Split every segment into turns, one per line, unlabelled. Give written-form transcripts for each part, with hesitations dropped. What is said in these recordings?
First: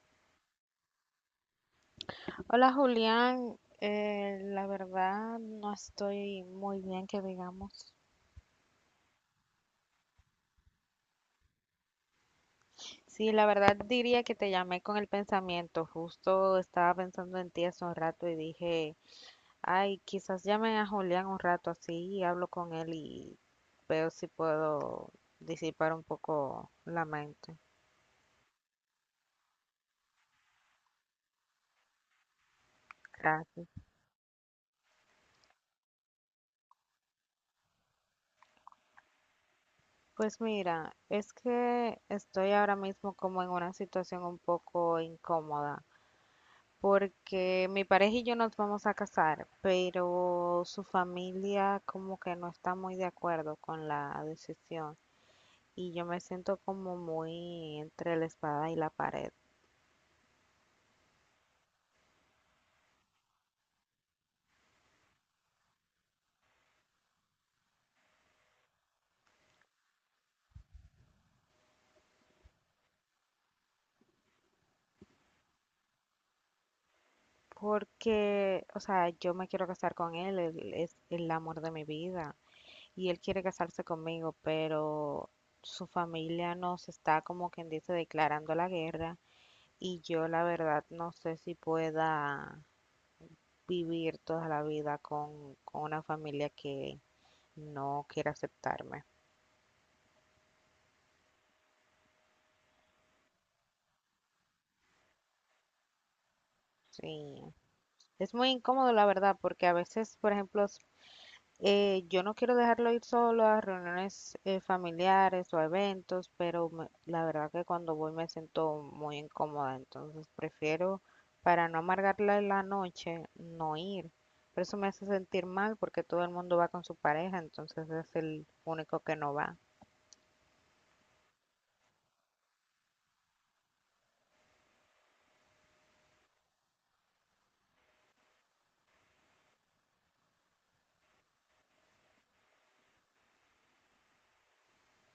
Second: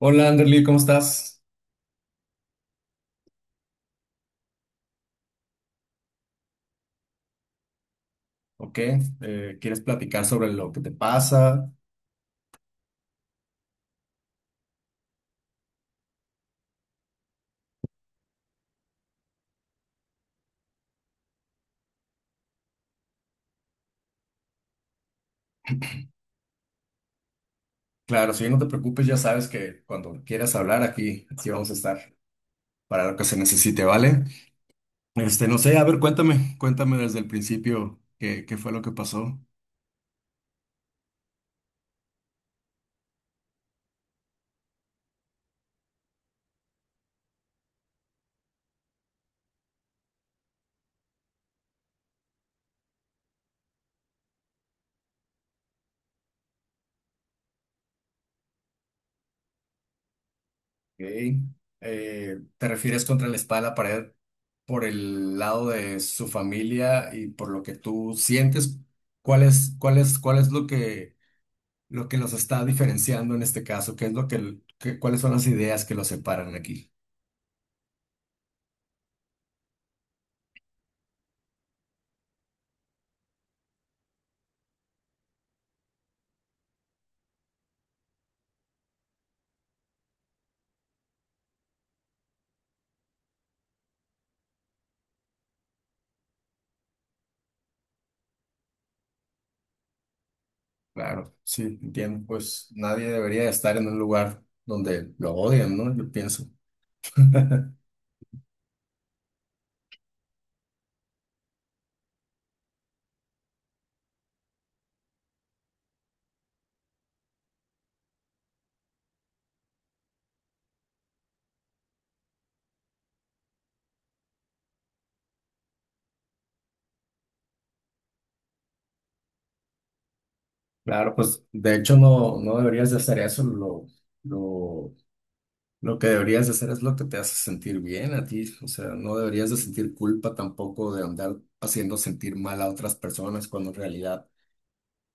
Hola Anderly, ¿cómo estás?
Hola Julián, la verdad no estoy muy bien que digamos.
Ok, ¿quieres platicar sobre lo que te pasa?
Sí, la verdad diría que te llamé con el pensamiento, justo estaba pensando en ti hace un rato y dije, ay, quizás llame a Julián un rato así y hablo con él y veo si puedo disipar un poco la mente.
Claro, si no te preocupes, ya sabes que cuando quieras hablar aquí vamos a estar para lo que se
Gracias.
necesite, ¿vale? Este, no sé, a ver, cuéntame, desde el principio qué fue lo que pasó.
Pues mira, es que estoy ahora mismo como en una situación un poco incómoda, porque mi pareja y yo nos vamos a casar, pero su familia como que no está muy de acuerdo con la decisión y yo me siento como muy entre la espada y la pared,
Ok, ¿te refieres contra la espada de la pared por el lado de su familia y por lo que tú sientes? ¿Cuál es lo que los está diferenciando en este caso, qué es lo que, cuáles son las ideas que los separan aquí.
porque, o sea, yo me quiero casar con él, él es el amor de mi vida y él quiere casarse conmigo, pero su familia nos está como quien dice declarando la guerra y yo la verdad no sé si pueda vivir toda la vida con una familia que no quiere aceptarme.
Claro, sí, entiendo, pues nadie debería estar en un lugar donde lo odian, ¿no? Yo pienso.
Sí, es muy incómodo la verdad, porque a veces, por ejemplo, yo no quiero dejarlo ir solo a reuniones familiares o a eventos, pero la verdad que cuando voy me siento muy incómoda, entonces prefiero, para no amargarle la noche, no ir. Pero eso me hace sentir mal porque todo el mundo va con su pareja, entonces es el único que no va.
Claro, pues de hecho no, no deberías de hacer eso, lo, lo que deberías de hacer es lo que te hace sentir bien a ti, o sea, no deberías de sentir culpa tampoco de andar haciendo sentir mal a otras personas cuando en realidad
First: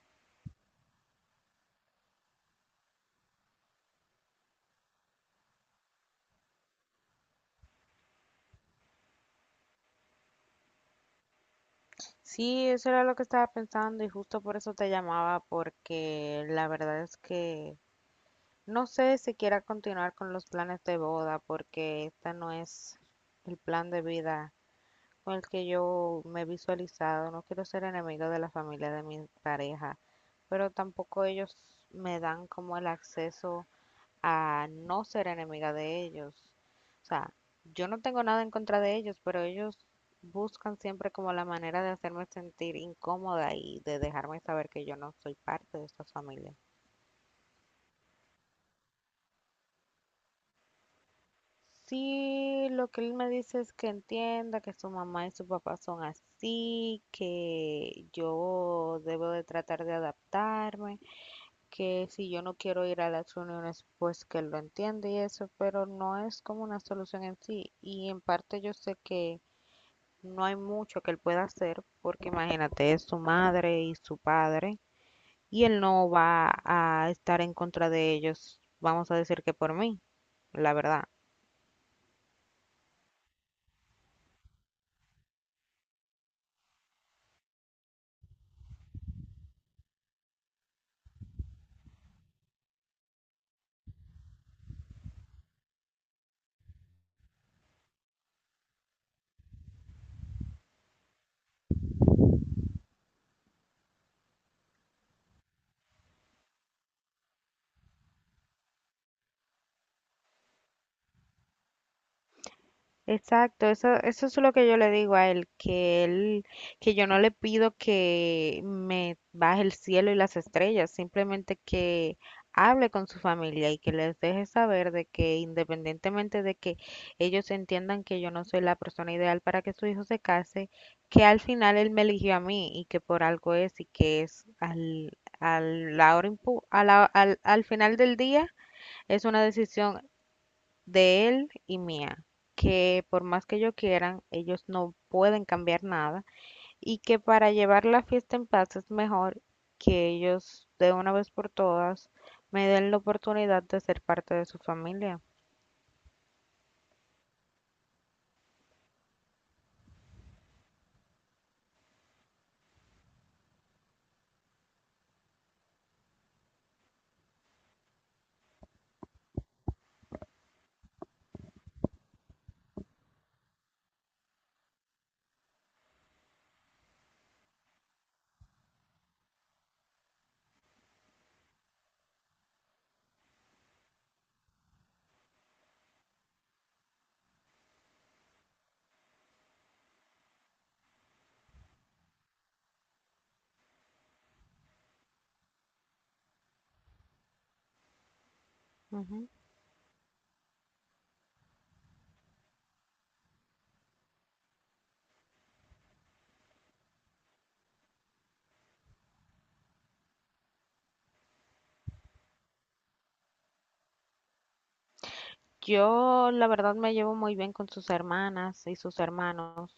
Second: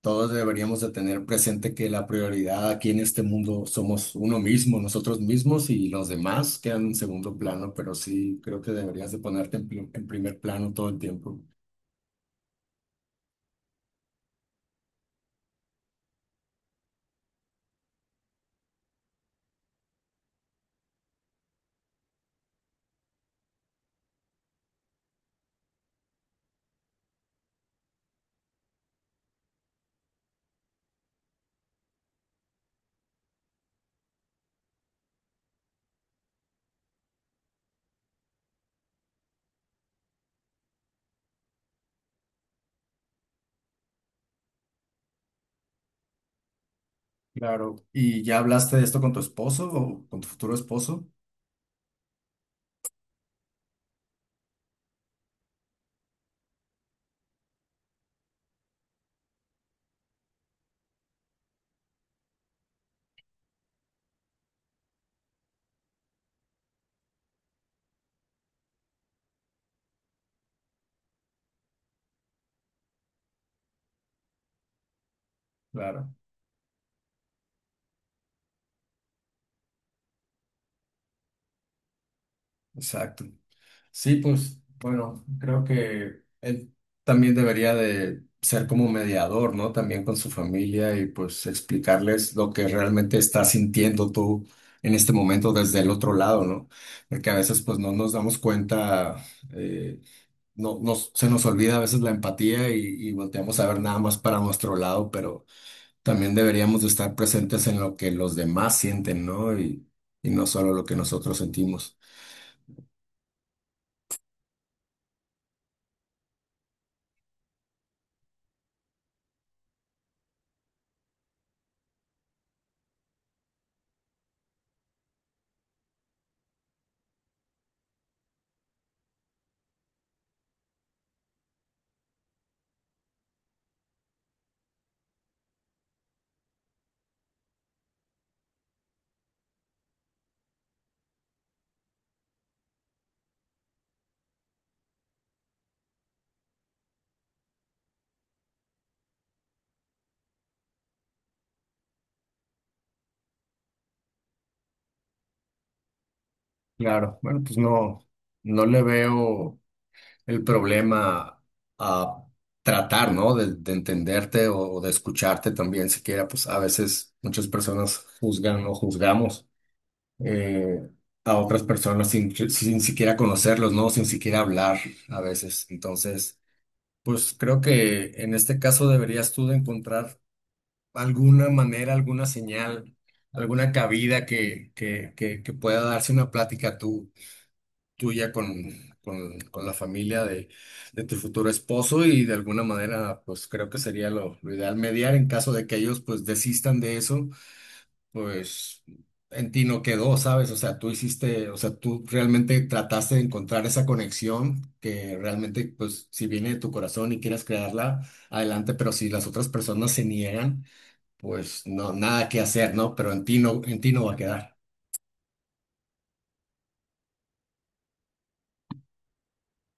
todos deberíamos de tener presente que la prioridad aquí en este mundo somos uno mismo, nosotros mismos y los demás quedan en segundo plano, pero sí creo que deberías de ponerte en, en primer plano todo el tiempo.
Sí, eso era lo que estaba pensando y justo por eso te llamaba, porque la verdad es que no sé si quiera continuar con los planes de boda, porque esta no es el plan de vida con el que yo me he visualizado. No quiero ser enemigo de la familia de mi pareja, pero tampoco ellos me dan como el acceso a no ser enemiga de ellos. O sea, yo no tengo nada en contra de ellos, pero ellos buscan siempre como la manera de hacerme sentir incómoda y de dejarme saber que yo no soy parte de esta familia.
Claro. ¿Y ya hablaste de esto con tu esposo o con tu futuro esposo?
Sí, lo que él me dice es que entienda que su mamá y su papá son así, que yo debo de tratar de adaptarme, que si yo no quiero ir a las reuniones, pues que él lo entiende y eso, pero no es como una solución en sí. Y en parte yo sé que no hay mucho que él pueda hacer porque imagínate, es su madre y su padre y él no
Claro,
va a estar en contra de ellos, vamos a decir que por mí, la verdad.
exacto. Sí, pues bueno, creo que él también debería de ser como mediador, ¿no? También con su familia y pues explicarles lo que realmente estás sintiendo tú en este momento desde el otro lado, ¿no? Porque a veces pues no nos damos cuenta, eh, no, nos, se nos olvida a veces la empatía y volteamos a ver nada más para nuestro lado, pero también deberíamos de estar presentes en lo que los demás sienten, ¿no? Y no solo lo que nosotros sentimos.
Exacto, eso es lo que yo le digo a él, que yo no le pido que me baje el cielo y las estrellas, simplemente que hable con su familia y que les deje saber de que independientemente de que ellos entiendan que yo no soy la persona ideal para que su hijo se case, que al final él me eligió a mí y que por algo es y que es al, al, la hora impu- a la- al, al final del día es una decisión de él y mía, que por más que ellos quieran, ellos no pueden cambiar nada y que para llevar la fiesta en paz es mejor que ellos de una vez por todas me den la oportunidad de ser parte de su familia.
Claro, bueno, pues no, no le veo el problema a tratar, ¿no? De entenderte o de escucharte también, siquiera, pues a veces muchas personas juzgan o juzgamos eh, a otras personas sin siquiera conocerlos, ¿no? Sin siquiera hablar a veces. Entonces, pues creo que en este caso deberías tú de encontrar alguna manera, alguna señal, alguna cabida que pueda darse una plática tú tuya con la familia de tu futuro esposo y de alguna manera pues creo que sería lo ideal mediar en caso de que ellos pues desistan de eso, pues
Ujú.
en ti no quedó, ¿sabes? O sea, tú hiciste, o sea, tú realmente trataste de encontrar esa conexión que realmente pues si viene de tu corazón y quieres crearla, adelante, pero si las otras personas se niegan, pues no, nada que hacer, ¿no? Pero en ti no va a quedar.
Yo la verdad me llevo muy bien con sus hermanas y sus hermanos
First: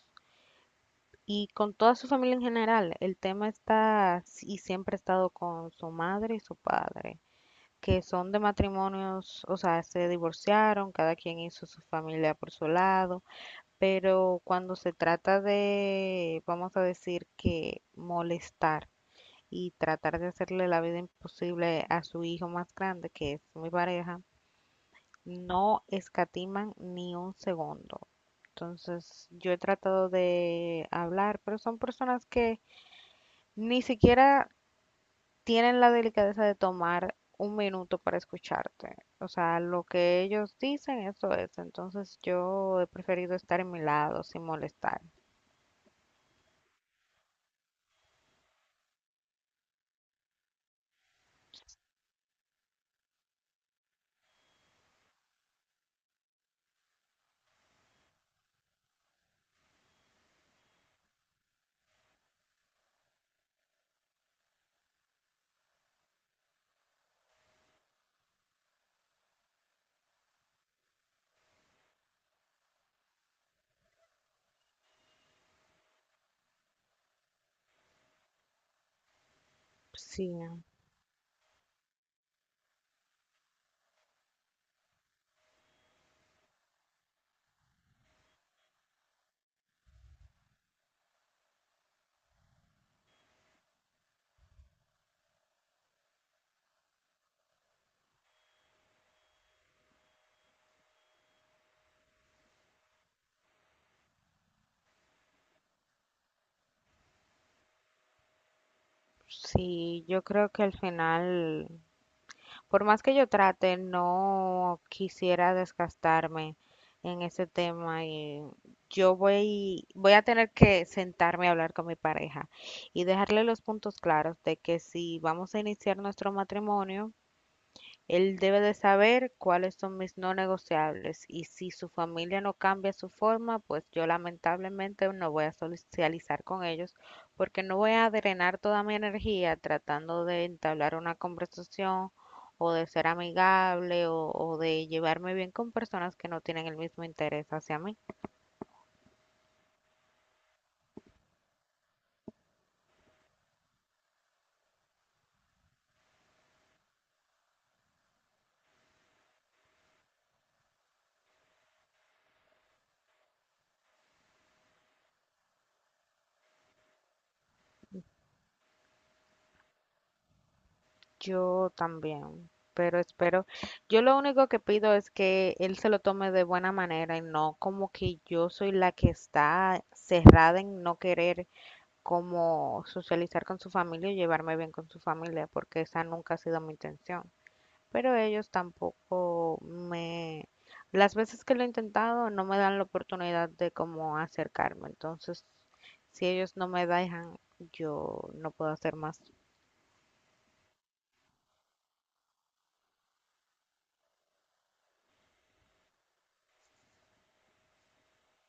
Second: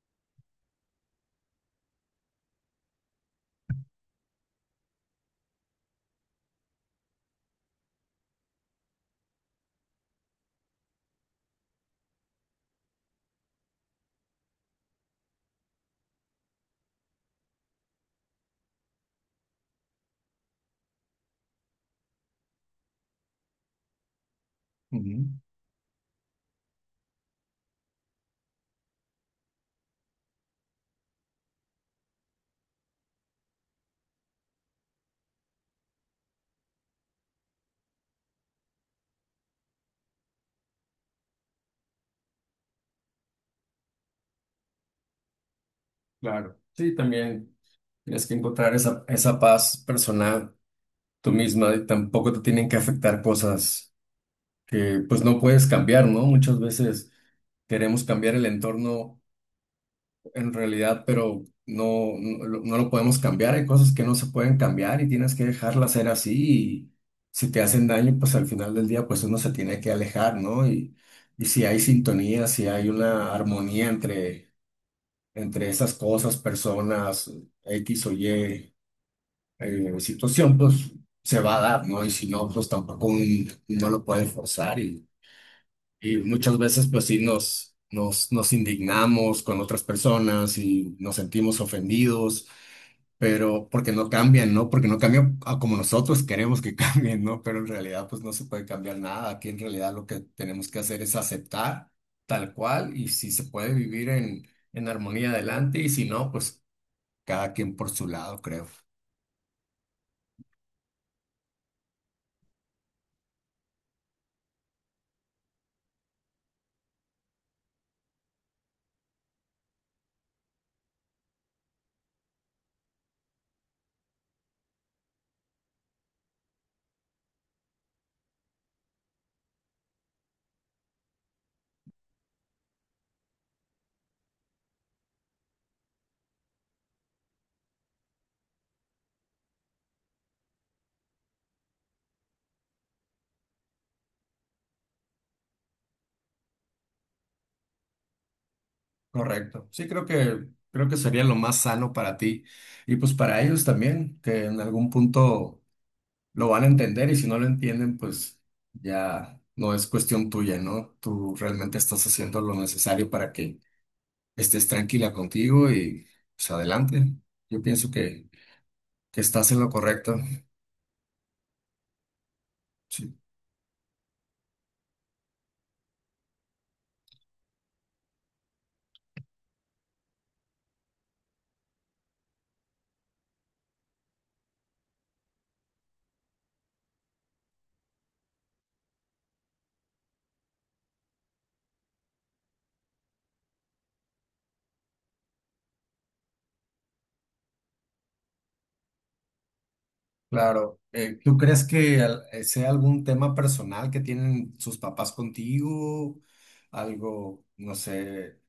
y con toda su familia en general. El tema está y siempre ha estado con su madre y su padre, que son de matrimonios, o sea, se divorciaron, cada quien hizo su familia por su lado, pero cuando se trata de, vamos a decir que molestar y tratar de hacerle la vida imposible a su hijo más grande, que es mi pareja,
Ujú.
no escatiman ni un segundo. Entonces, yo he tratado de hablar, pero son personas que ni siquiera tienen la delicadeza de tomar un minuto para escucharte. O sea, lo que ellos dicen, eso es. Entonces yo he preferido estar en mi lado sin molestar.
Claro. Sí, también. Tienes que encontrar esa paz personal tú misma y tampoco te tienen que afectar cosas que pues no puedes cambiar, ¿no? Muchas veces queremos cambiar el entorno en realidad, pero no, lo podemos cambiar. Hay cosas que no se pueden cambiar y tienes que dejarlas ser así. Y si te hacen daño, pues al final del día, pues uno se tiene que alejar, ¿no? Y si hay sintonía, si hay una armonía entre esas cosas, personas, X o Y.
Sí,
Situación, pues se va a dar, ¿no? Y si no, pues tampoco no lo pueden forzar y muchas veces pues sí nos indignamos con otras personas y nos sentimos ofendidos, pero porque no cambian, ¿no? Porque no cambian a como nosotros queremos que cambien, ¿no? Pero en realidad pues no se puede cambiar nada. Aquí en realidad lo que tenemos que hacer es aceptar tal cual y si se puede vivir en armonía adelante y si no, pues cada quien por su lado, creo.
sí, yo creo que al final, por más que yo trate, no quisiera desgastarme en ese tema y voy a tener que sentarme a hablar con mi pareja y dejarle los puntos claros de que si vamos a iniciar nuestro matrimonio, él debe de saber cuáles son mis no negociables y si su familia no cambia su forma, pues yo lamentablemente no voy a socializar con ellos porque no voy a drenar toda mi energía tratando de entablar una conversación o de ser amigable o de llevarme bien con personas que no tienen el mismo interés hacia mí.
Correcto. Sí, creo que sería lo más sano para ti y pues para ellos también, que en algún punto lo van a entender y si no lo entienden, pues ya no es cuestión tuya, ¿no? Tú realmente estás haciendo lo necesario para que estés tranquila contigo y pues adelante. Yo pienso que estás en lo correcto.
Yo también, pero
Sí,
espero, yo lo único que pido es que él se lo tome de buena manera y no como que yo soy la que está cerrada en no querer como socializar con su familia y llevarme bien con su familia, porque esa nunca ha sido mi intención. Pero ellos tampoco me, las veces que lo he intentado no me dan la oportunidad de como acercarme, entonces si ellos no me dejan, yo no puedo hacer más.
claro. ¿Tú crees que sea algún tema personal que tienen sus papás contigo? Algo, no sé.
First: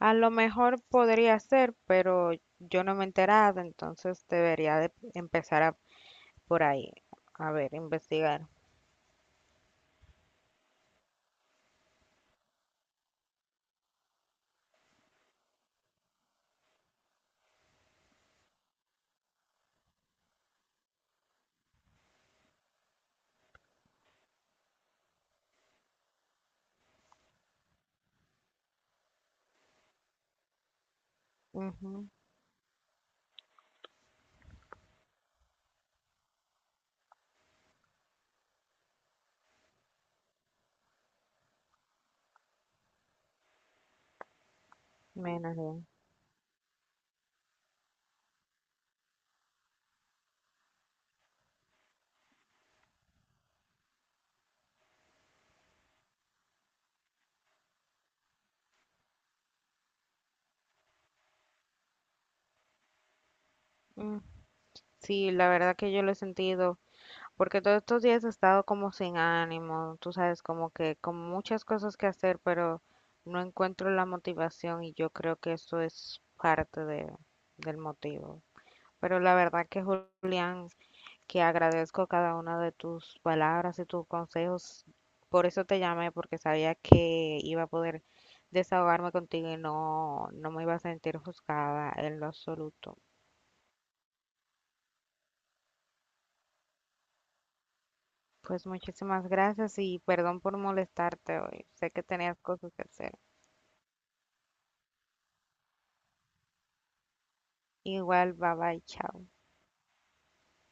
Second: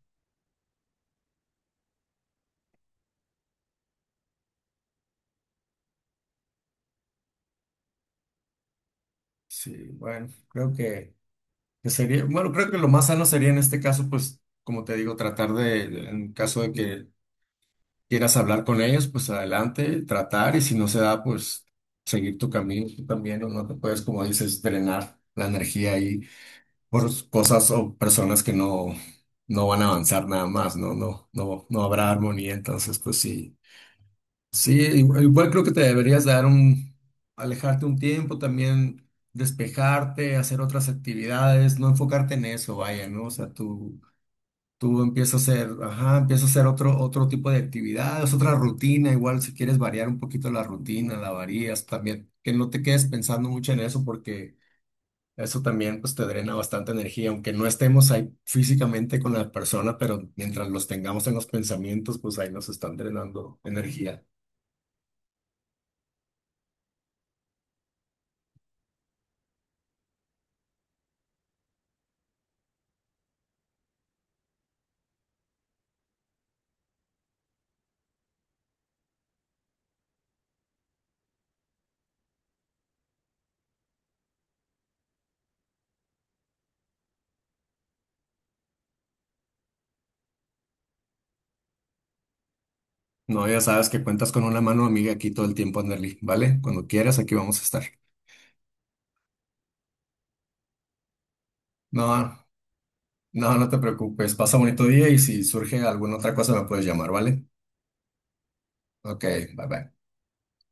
A lo mejor podría ser, pero yo no me he enterado, entonces debería de por ahí, a ver, investigar.
Sí, bueno, que sería, bueno, creo que lo más sano sería en este caso, pues, como te digo, tratar en caso de que quieras hablar con ellos, pues adelante, tratar, y si no se da, pues seguir tu camino, tú también, ¿no? No te puedes, como dices, drenar la energía ahí por cosas o personas que no, no van a avanzar nada más, ¿no? No
Ujú,
habrá armonía, entonces, pues sí. Sí, igual creo que te deberías dar un, alejarte un tiempo, también despejarte, hacer otras actividades, no enfocarte en eso, vaya, ¿no? O sea, tú empiezas a
menos
hacer,
bien.
ajá, empiezas a hacer otro tipo de actividades, otra rutina, igual si quieres variar un poquito la rutina, la varías también, que no te quedes pensando mucho en eso porque eso también pues te drena bastante energía, aunque no estemos ahí físicamente con la persona, pero mientras los tengamos en los pensamientos, pues ahí nos están drenando
Mm,
energía.
sí, la verdad que yo lo he sentido, porque todos estos días he estado como sin ánimo, tú sabes, como que con muchas cosas que hacer, pero no encuentro la motivación y yo creo que eso es parte del motivo. Pero la verdad que Julián, que agradezco cada una de tus palabras y tus consejos. Por eso te llamé, porque sabía que iba a poder desahogarme contigo y no me iba a sentir juzgada en lo absoluto.
No, ya sabes que cuentas con una mano amiga aquí todo el tiempo, Anderly, ¿vale? Cuando quieras, aquí vamos a estar.
Pues muchísimas gracias y perdón por molestarte hoy. Sé que tenías
No,
cosas que hacer.
no te preocupes. Pasa bonito día y si surge alguna otra cosa me puedes llamar, ¿vale?
Igual, bye bye,
Ok,
chao.
bye bye.